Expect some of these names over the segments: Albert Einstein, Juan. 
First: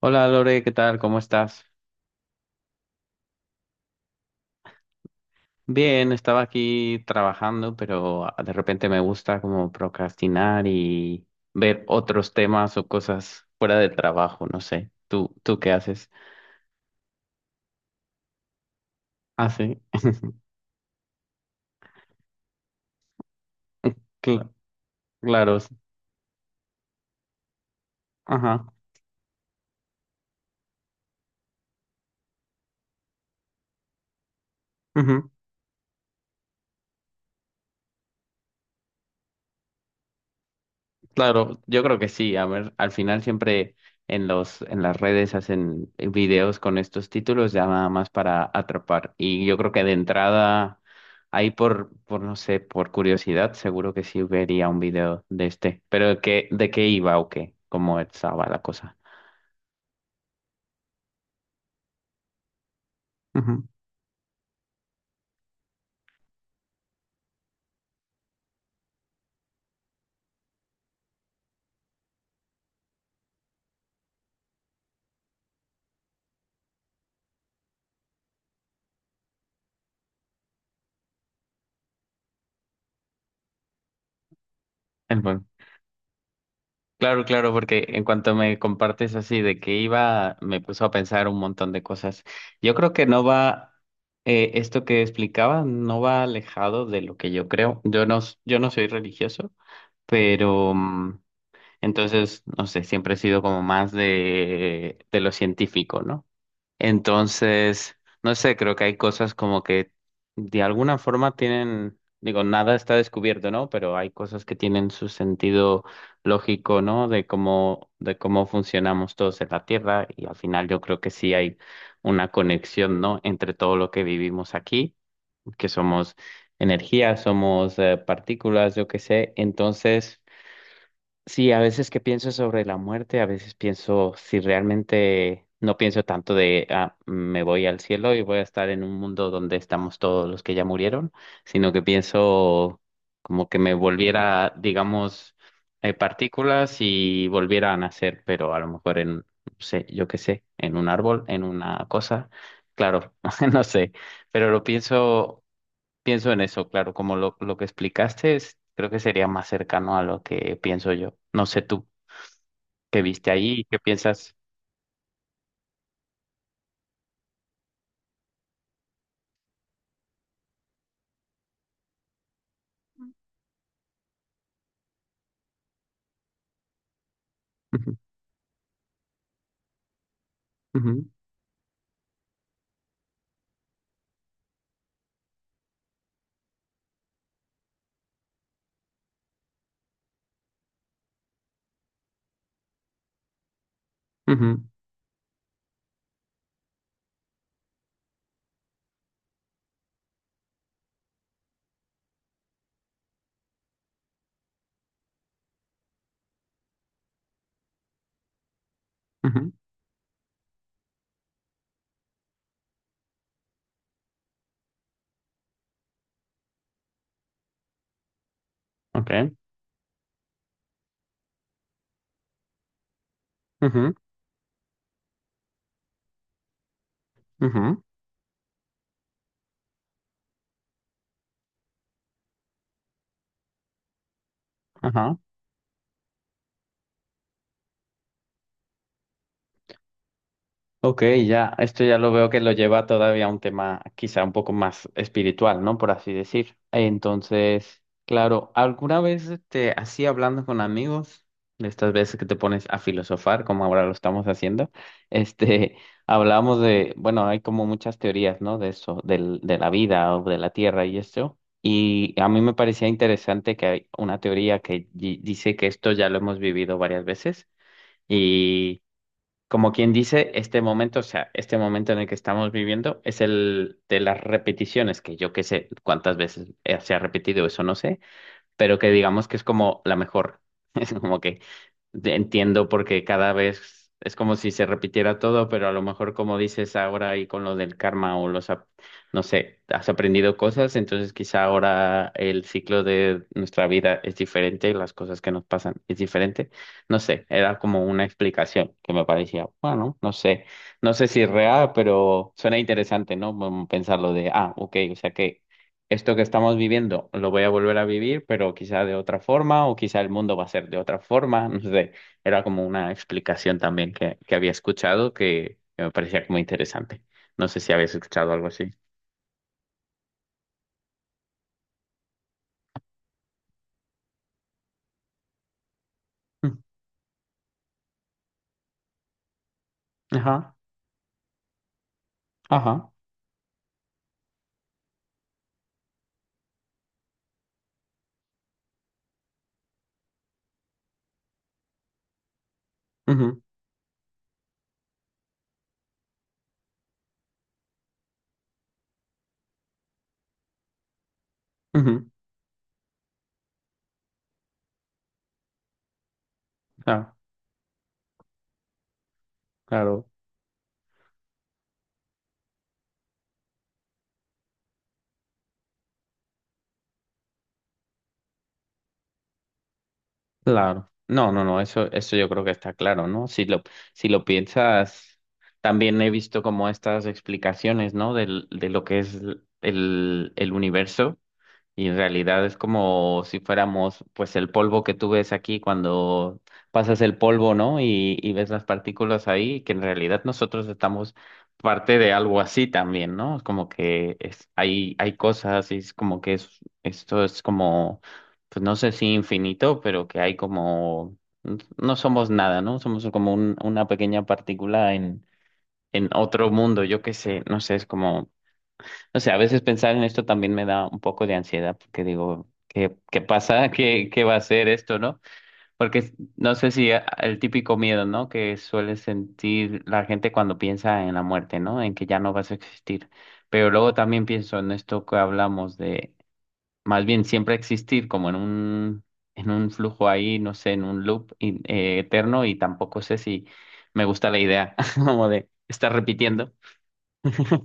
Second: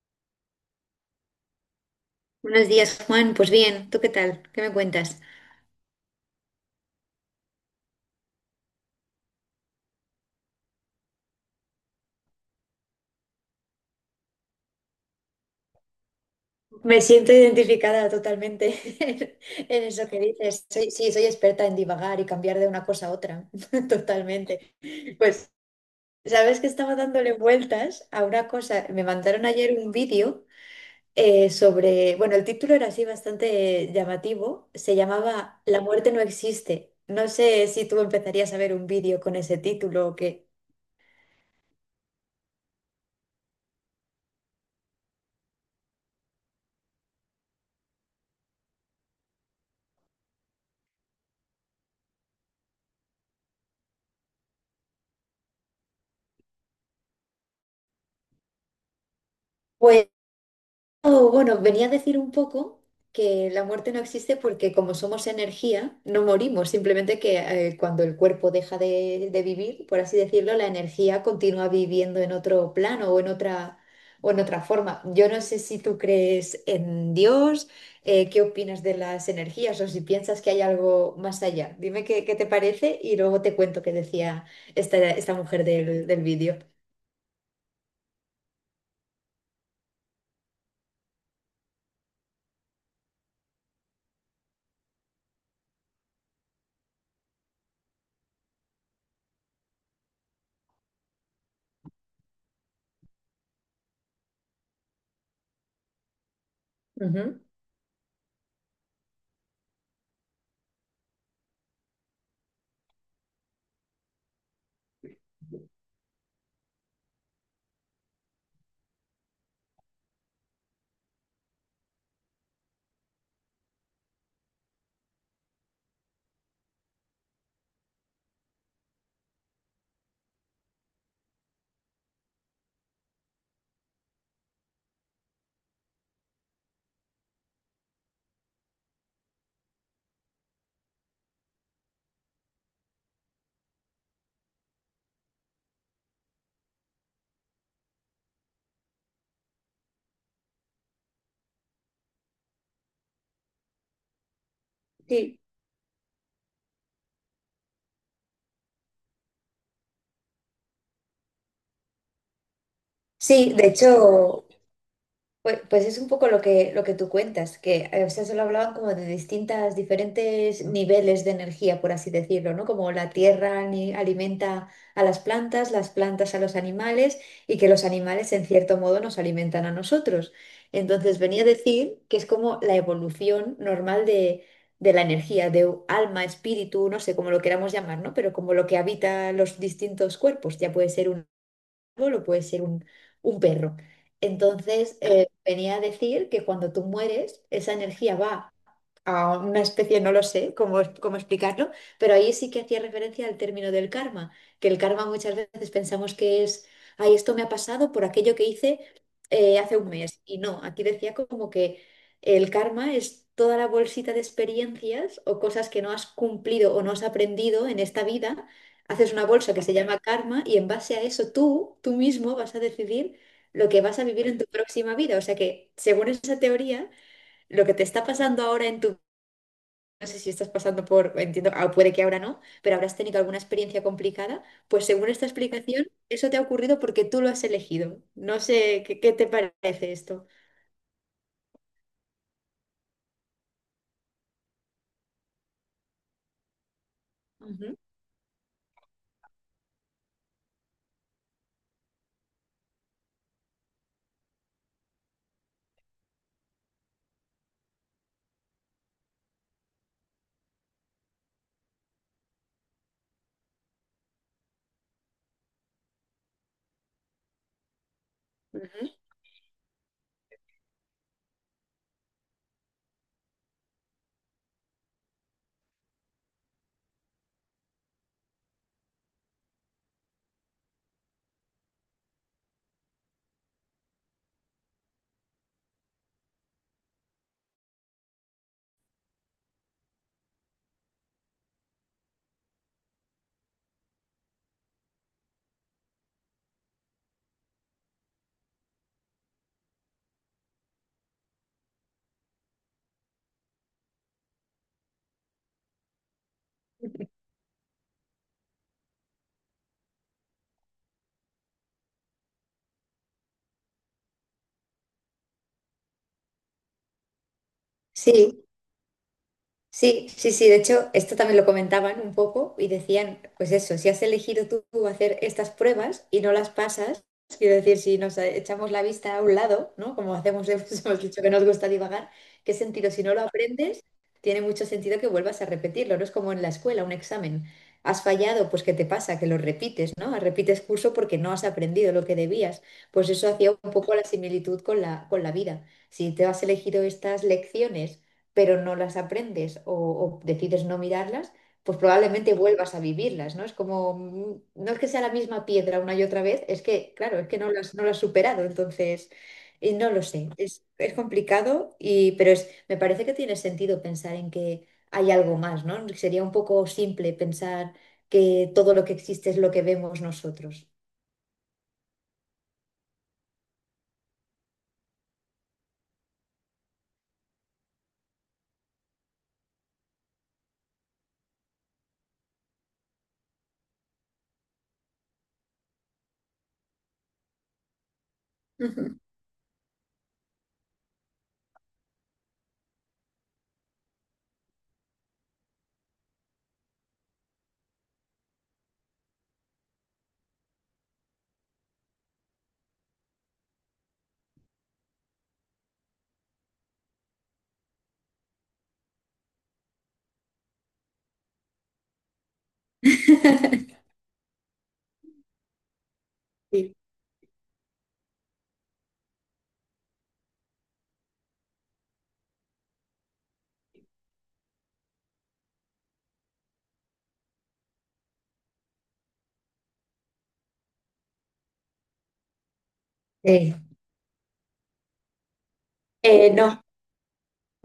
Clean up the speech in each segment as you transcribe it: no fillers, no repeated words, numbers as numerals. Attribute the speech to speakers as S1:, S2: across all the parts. S1: Hola Lore, ¿qué tal? ¿Cómo estás?
S2: Buenos días, Juan. Pues bien, ¿tú qué tal? ¿Qué me cuentas?
S1: Bien, estaba aquí trabajando, pero de repente me gusta como procrastinar y ver otros temas o cosas fuera del trabajo, no sé. ¿Tú qué haces?
S2: Me siento identificada totalmente
S1: Ah, sí,
S2: en, eso que dices. Sí, soy experta en divagar y cambiar de una cosa a otra,
S1: cl-
S2: totalmente. Pues,
S1: claro, sí.
S2: ¿sabes que estaba dándole vueltas a una
S1: Ajá.
S2: cosa? Me mandaron ayer un vídeo sobre, bueno, el título era así bastante llamativo, se llamaba La muerte no existe. No sé si tú empezarías a ver un vídeo con ese título o qué.
S1: Claro, yo creo que sí. A ver, al final siempre en las redes hacen videos con estos títulos ya nada más para atrapar. Y yo creo que de entrada, ahí por no sé, por curiosidad, seguro que sí vería un video de este. Pero ¿qué, de qué iba o qué? ¿Cómo estaba la cosa?
S2: Pues, oh, bueno, venía a decir un poco que la
S1: Ujú.
S2: muerte no existe porque como somos energía, no morimos, simplemente que cuando el cuerpo deja de vivir, por así decirlo, la energía continúa viviendo en otro plano o en o en otra forma. Yo no sé si tú crees en Dios, qué opinas de las energías o si piensas que hay algo más allá. Dime qué te parece y luego te cuento qué decía
S1: El
S2: esta
S1: juego.
S2: mujer del vídeo.
S1: Claro, claro, porque en cuanto me compartes así de que iba, me puso a pensar un montón de cosas. Yo creo que no va, Esto que explicaba no va alejado de lo que yo creo. Yo no soy religioso, pero entonces, no sé, siempre he sido como más de lo científico, ¿no?
S2: Ujú.
S1: Entonces, no sé, creo que hay cosas como que de alguna forma tienen, digo, nada está descubierto, ¿no? Pero hay cosas que tienen su sentido lógico, ¿no? De cómo funcionamos todos en la Tierra y al final yo creo que sí hay una conexión, ¿no? Entre todo lo que vivimos aquí, que somos energía, somos partículas, yo qué sé. Entonces... Sí, a veces que pienso sobre la muerte, a veces pienso si realmente no pienso tanto de ah, me voy al cielo y voy a estar en un mundo donde estamos todos los que ya murieron, sino que pienso como que me volviera, digamos, partículas y volviera a nacer, pero a lo mejor en, no sé, yo qué sé, en un árbol, en una cosa, claro, no sé, pero lo
S2: Sí.
S1: pienso. Pienso en eso, claro, lo que explicaste es, creo que sería más cercano a lo que pienso yo. No sé tú qué viste
S2: Sí,
S1: ahí,
S2: de
S1: qué piensas.
S2: hecho... pues es un poco lo que tú cuentas, que o sea, solo hablaban como de distintas, diferentes niveles de energía, por así decirlo, ¿no? Como la tierra alimenta a las plantas a los animales y que los
S1: Ujú,
S2: animales en cierto modo nos alimentan a nosotros.
S1: ujú,
S2: Entonces venía a decir que es como la evolución normal de la energía, de alma, espíritu, no sé cómo lo queramos llamar, ¿no? Pero como lo que habita los distintos cuerpos, ya puede ser un árbol o puede ser un perro.
S1: ujú,
S2: Entonces, venía a decir que cuando tú mueres, esa energía va a una especie, no lo sé cómo explicarlo, pero ahí sí que hacía referencia al término del karma, que el karma muchas veces pensamos que es, ay, esto me ha pasado por aquello que hice
S1: ujú,
S2: hace un mes. Y no, aquí decía como que el karma es toda la bolsita de experiencias o cosas que no has cumplido o no has aprendido en esta vida.
S1: ok,
S2: Haces una bolsa que se llama karma y en base a eso tú mismo vas a decidir lo que
S1: ujú,
S2: vas a vivir en tu próxima vida. O sea que, según esa teoría, lo que
S1: ujú,
S2: te está pasando ahora en tu no sé si estás pasando por, entiendo, ah, puede que ahora no, pero habrás tenido alguna experiencia complicada. Pues según
S1: ajá.
S2: esta explicación, eso te ha ocurrido porque tú lo has elegido. No sé qué te parece esto.
S1: Ok, ya, esto ya lo veo que lo lleva todavía a un tema quizá un poco más espiritual, ¿no? Por así decir.
S2: Ujú,
S1: Entonces, claro, ¿alguna vez te así hablando con amigos, de estas veces que te pones a filosofar, como ahora lo estamos haciendo, este, hablamos de, bueno, hay como muchas teorías, ¿no? De eso, del, de la vida o de la tierra y esto. Y a mí me parecía interesante que hay una teoría que dice que esto ya lo hemos vivido varias veces y
S2: ujú.
S1: como quien dice, este momento, o sea, este momento en el que estamos viviendo es el de las repeticiones, que yo qué sé cuántas veces se ha repetido, eso no sé, pero que digamos que es como la mejor. Es como que entiendo porque cada vez es como si se repitiera todo, pero a lo mejor como dices ahora y con lo del karma o no sé, has aprendido cosas, entonces quizá ahora el ciclo de nuestra vida es diferente, las cosas que nos pasan es diferente. No sé, era como una explicación que me parecía, bueno, no sé, no sé si es real, pero suena interesante, ¿no? Como pensarlo de, ah, ok, o sea que esto que estamos viviendo lo voy a volver a vivir, pero quizá de otra forma o quizá el mundo va a ser de otra forma, no sé. Era como una explicación también que había escuchado que me parecía como interesante. No sé si habías escuchado
S2: Sí.
S1: algo así.
S2: Sí, sí, sí, de hecho, esto también lo comentaban un poco y decían, pues eso, si has elegido tú hacer estas pruebas y no las pasas, quiero decir, si nos echamos la vista a un lado, ¿no? Como
S1: Mm,
S2: hacemos,
S1: ajá,
S2: hemos dicho que nos gusta divagar, ¿qué sentido?
S1: ajá,
S2: Si no lo aprendes, tiene mucho sentido que vuelvas a repetirlo, ¿no? Es como en la escuela, un examen. Has fallado, pues ¿qué te pasa? Que lo repites, ¿no? Ah, repites curso porque no has aprendido lo que debías. Pues eso
S1: ujú,
S2: hacía un poco la similitud con la vida. Si te has elegido estas lecciones pero no las aprendes o decides no mirarlas, pues
S1: ujú.
S2: probablemente vuelvas a vivirlas, ¿no? Es como, no es que sea la misma piedra una y otra vez, es que,
S1: Claro,
S2: claro, es que no no las has superado, entonces, y no lo
S1: claro,
S2: sé, es complicado, y, pero es, me parece que tiene sentido pensar en que hay algo más, ¿no? Sería un poco simple pensar que todo lo que existe es lo que vemos nosotros.
S1: claro. No, no, no, eso yo creo que está claro, ¿no? Si lo, si lo piensas, también he visto como estas explicaciones, ¿no? De lo que es el universo. Y en realidad es como si fuéramos, pues, el polvo que tú ves aquí cuando pasas el polvo, ¿no? Y ves las
S2: Ujú.
S1: partículas ahí, que en realidad nosotros estamos parte de algo así también, ¿no? Es como que es, hay cosas y es como que es, esto es como, pues no sé si infinito, pero que hay como, no somos nada, ¿no? Somos como una pequeña partícula en otro mundo, yo qué sé, no sé, es como... O sea, a veces pensar en esto también me da un poco de ansiedad porque digo, ¿qué, qué pasa? ¿Qué, qué va a ser esto, no? Porque no sé
S2: Sí.
S1: si el típico miedo, ¿no? Que suele sentir la gente cuando piensa en la muerte, ¿no? En que ya no vas a existir. Pero luego también pienso en esto que hablamos de, más bien siempre existir como en un flujo ahí, no sé, en un eterno y tampoco sé si
S2: Eh,
S1: me gusta la idea como de estar repitiendo.
S2: no,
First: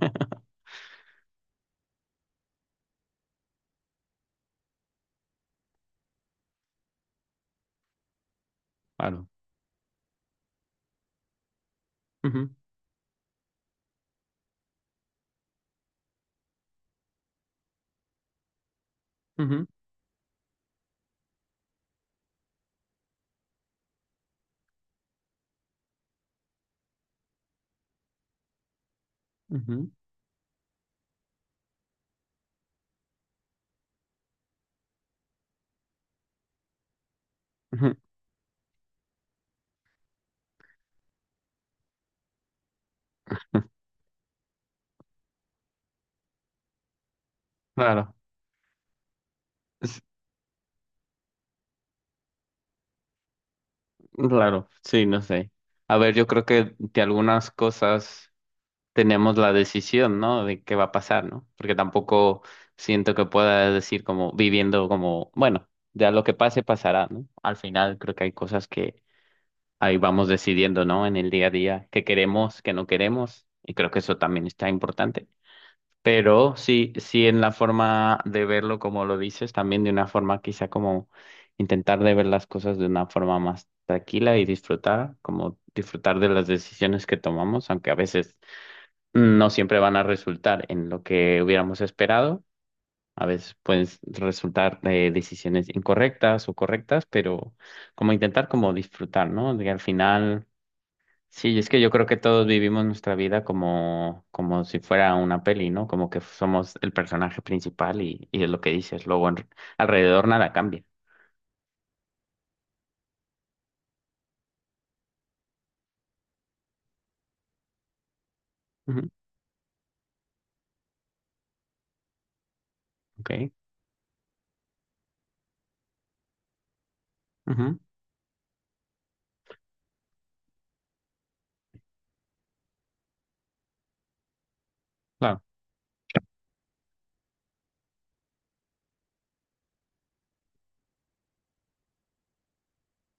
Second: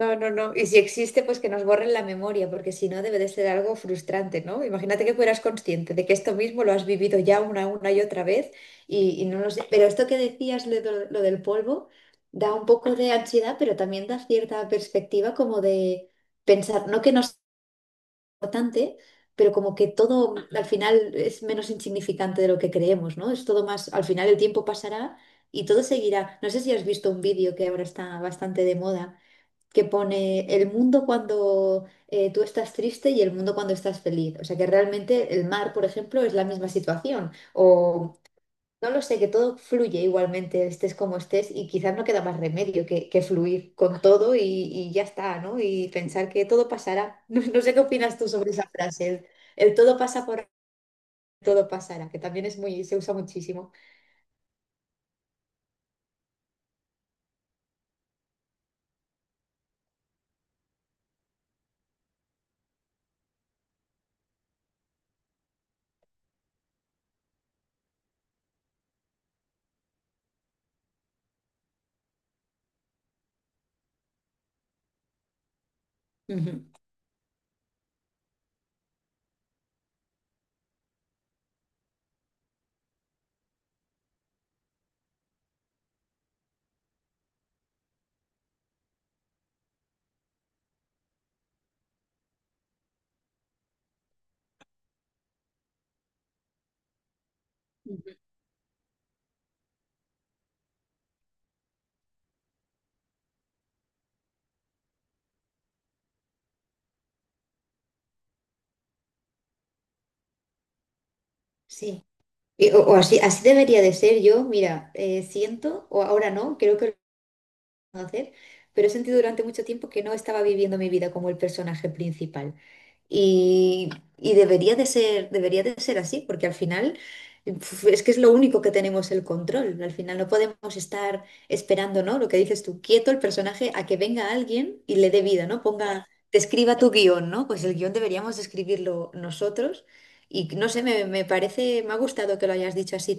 S2: no, no, no. Y si existe, pues que nos borren la memoria, porque si no debe de ser algo frustrante, ¿no? Imagínate que fueras consciente de que esto mismo lo has vivido ya una y otra vez y
S1: Claro.
S2: no lo sé. Pero esto que decías, lo, lo del polvo,
S1: Ujú,
S2: da un poco de ansiedad, pero también da cierta perspectiva como de pensar, no que no es importante, pero
S1: ujú,
S2: como que todo al final es menos insignificante de lo que creemos, ¿no? Es todo más, al final el tiempo pasará y todo seguirá. No sé si has visto un vídeo que ahora está bastante de moda que
S1: ujú.
S2: pone el mundo cuando tú estás triste y el mundo cuando estás feliz. O sea que realmente el mar, por ejemplo, es la misma situación.
S1: Ujú.
S2: O no lo sé, que todo fluye igualmente, estés como estés, y quizás no queda más remedio que fluir con todo y ya está, ¿no? Y pensar que todo pasará. No, no sé qué
S1: Claro,
S2: opinas tú sobre esa frase, el todo
S1: es-
S2: pasa por todo pasará, que también es muy, se usa muchísimo.
S1: claro, sí, no sé. A ver, yo creo que de algunas cosas tenemos la decisión, ¿no? De qué va a pasar, ¿no? Porque tampoco siento que pueda decir como viviendo como, bueno, ya lo que pase pasará, ¿no? Al final creo que hay cosas que ahí vamos decidiendo, ¿no? En el día a día, qué queremos, qué no queremos, y creo que eso también está importante. Pero
S2: Ujú.
S1: sí, sí en la forma de verlo como lo dices, también de una forma quizá como intentar de ver las cosas de una forma más tranquila y disfrutar, como disfrutar de las decisiones que tomamos, aunque a veces no siempre van a resultar en lo que hubiéramos esperado. A veces pueden resultar decisiones incorrectas o correctas, pero como
S2: Ujú.
S1: intentar como disfrutar, ¿no? De que al final sí, es que yo creo que todos vivimos nuestra vida como, como si fuera una peli, ¿no? Como que somos el personaje principal y es lo que dices. Luego alrededor nada cambia.
S2: Sí. Y- o así, así debería de ser yo, mira, siento, o ahora no, creo que hacer, pero he
S1: Ujú,
S2: sentido durante mucho tiempo que no estaba viviendo mi vida como el personaje principal.
S1: ok,
S2: Y, y debería de ser así, porque al final
S1: ujú,
S2: uf, es que es lo único que tenemos el control. Al final no podemos estar esperando, ¿no? Lo que dices tú, quieto el personaje a que venga alguien y le dé
S1: claro.
S2: vida, ¿no? Ponga, te escriba tu guión, ¿no? Pues el guión deberíamos escribirlo nosotros. Y no sé, me parece, me ha gustado que lo hayas dicho así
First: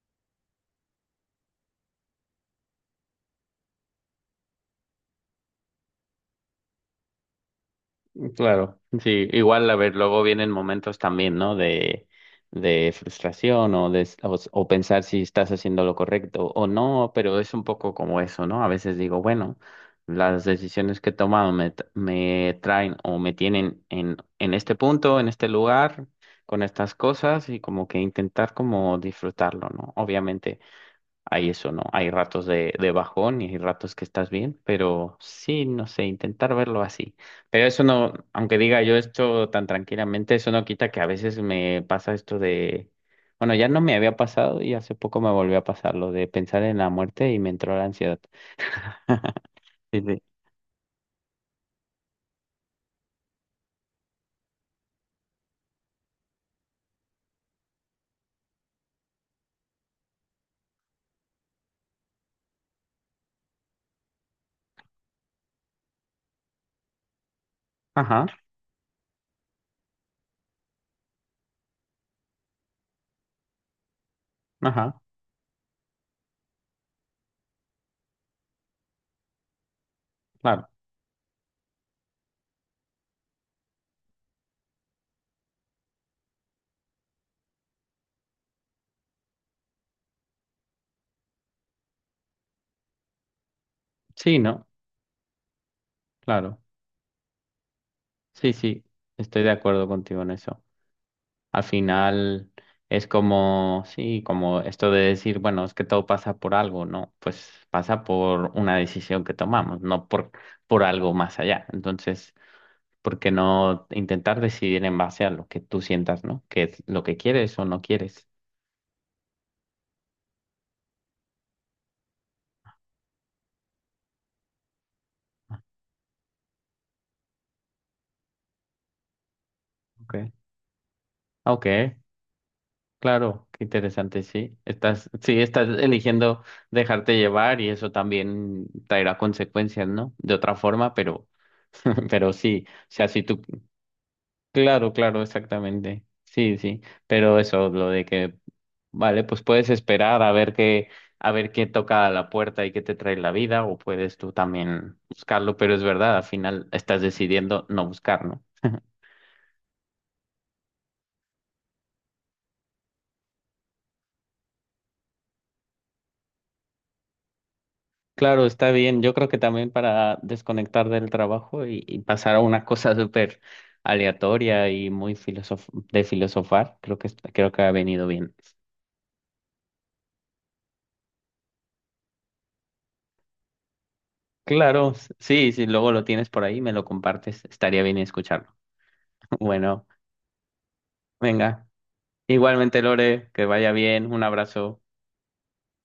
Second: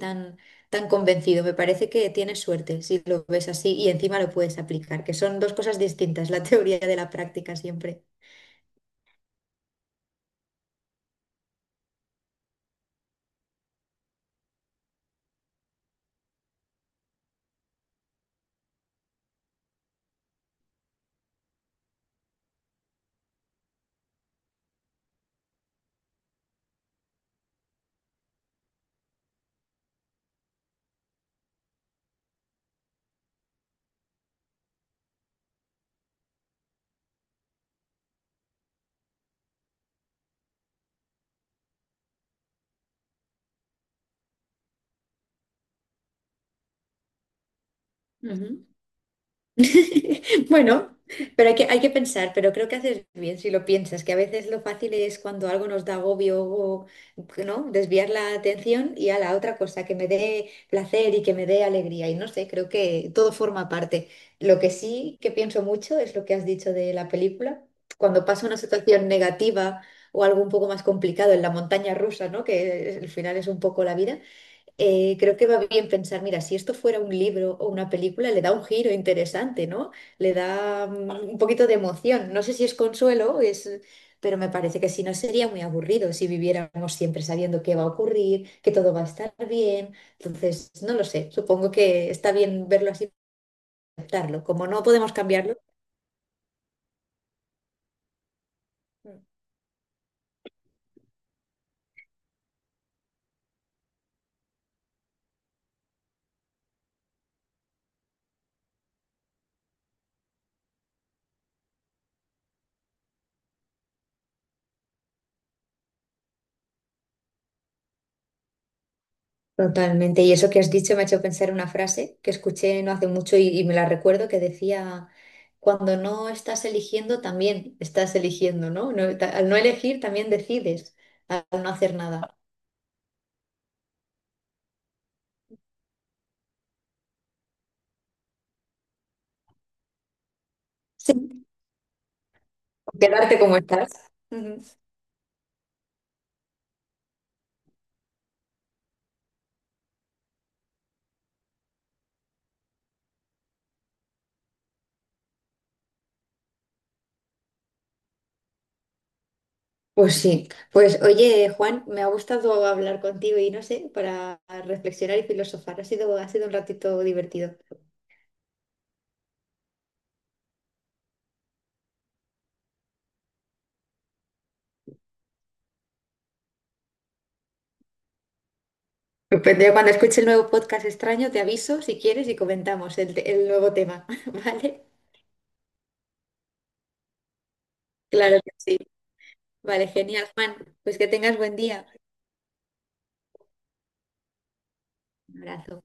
S2: tan convencido. Me parece que tienes suerte si lo ves así y encima lo puedes aplicar, que son dos cosas distintas, la teoría de la práctica siempre.
S1: Claro, sí, igual a ver, luego vienen momentos también, ¿no? De frustración o, de, o pensar si estás haciendo lo correcto o no, pero es un poco como eso, ¿no? A veces digo, bueno, las decisiones que he tomado me traen o me tienen en este punto, en este lugar, con estas cosas y como que intentar como disfrutarlo, ¿no? Obviamente hay eso, ¿no? Hay ratos de bajón y hay ratos que estás bien, pero sí, no sé, intentar verlo así. Pero eso no, aunque diga yo esto tan tranquilamente, eso no quita que a veces me pasa esto de, bueno, ya no me había pasado y hace poco me volvió a pasar lo de pensar en la muerte y me entró la ansiedad.
S2: Ujú.
S1: Sí, sí.
S2: Bueno, pero hay hay que pensar, pero creo que haces bien si lo piensas, que a veces lo fácil es cuando algo nos da agobio o, ¿no? Desviar la atención y a la otra cosa, que me dé placer y que me dé alegría. Y no sé, creo que todo forma parte. Lo que sí que pienso mucho es lo que has dicho de la película.
S1: Ajá,
S2: Cuando pasa una situación negativa o algo un poco más complicado en la montaña rusa, ¿no? Que al final es un poco la vida
S1: ajá,
S2: creo que va bien pensar, mira, si esto fuera un libro o una película, le da un giro interesante, ¿no? Le
S1: claro.
S2: da un poquito de emoción. No sé si es consuelo, es... pero me parece que si no sería muy aburrido si viviéramos siempre sabiendo qué va a ocurrir, que todo va a estar bien. Entonces, no lo sé, supongo que está bien verlo así,
S1: Sí,
S2: aceptarlo. Como
S1: ¿no?
S2: no podemos cambiarlo.
S1: Claro. Sí, sí, estoy de acuerdo contigo en eso. Al final es como, sí, como esto de decir, bueno, es que todo pasa por algo, ¿no? Pues pasa por una decisión que tomamos, no por algo más allá. Entonces, ¿por qué no intentar decidir en base a lo que tú sientas, ¿no? Que es lo que quieres o no quieres.
S2: Totalmente. Y eso que has dicho me ha hecho pensar en una frase que escuché no hace mucho y me la recuerdo que decía, cuando no estás eligiendo, también estás eligiendo, ¿no? Al no elegir, también
S1: Okay.
S2: decides, al
S1: Ok,
S2: no hacer nada.
S1: claro, qué interesante, sí. Estás, sí, estás eligiendo dejarte llevar y eso también traerá consecuencias, ¿no? De otra forma, pero,
S2: Sí.
S1: pero sí. O sea, si
S2: Quedarte
S1: tú
S2: como estás. Ujú.
S1: claro, claro, exactamente. Sí, sí, pero eso, lo de que, vale, pues puedes esperar a ver qué toca a la puerta y qué te trae la vida, o puedes tú también buscarlo, pero es verdad, al final estás decidiendo no buscarlo.
S2: Pues sí. Pues oye, Juan, me ha gustado hablar contigo y no sé, para reflexionar y filosofar. Ha sido un ratito divertido.
S1: Claro, está bien. Yo creo que también para desconectar del trabajo y pasar a una cosa súper aleatoria y muy filosof de filosofar, creo que, creo que ha venido bien.
S2: Depende. Cuando escuche el nuevo podcast extraño, te aviso si quieres y comentamos el nuevo tema, ¿vale?
S1: Claro, sí, si luego lo tienes por ahí, me lo compartes, estaría bien
S2: Claro que
S1: escucharlo.
S2: sí.
S1: Bueno.
S2: Vale, genial, Juan. Pues que tengas buen
S1: Venga,
S2: día.
S1: igualmente Lore, que vaya bien, un abrazo.
S2: Un abrazo.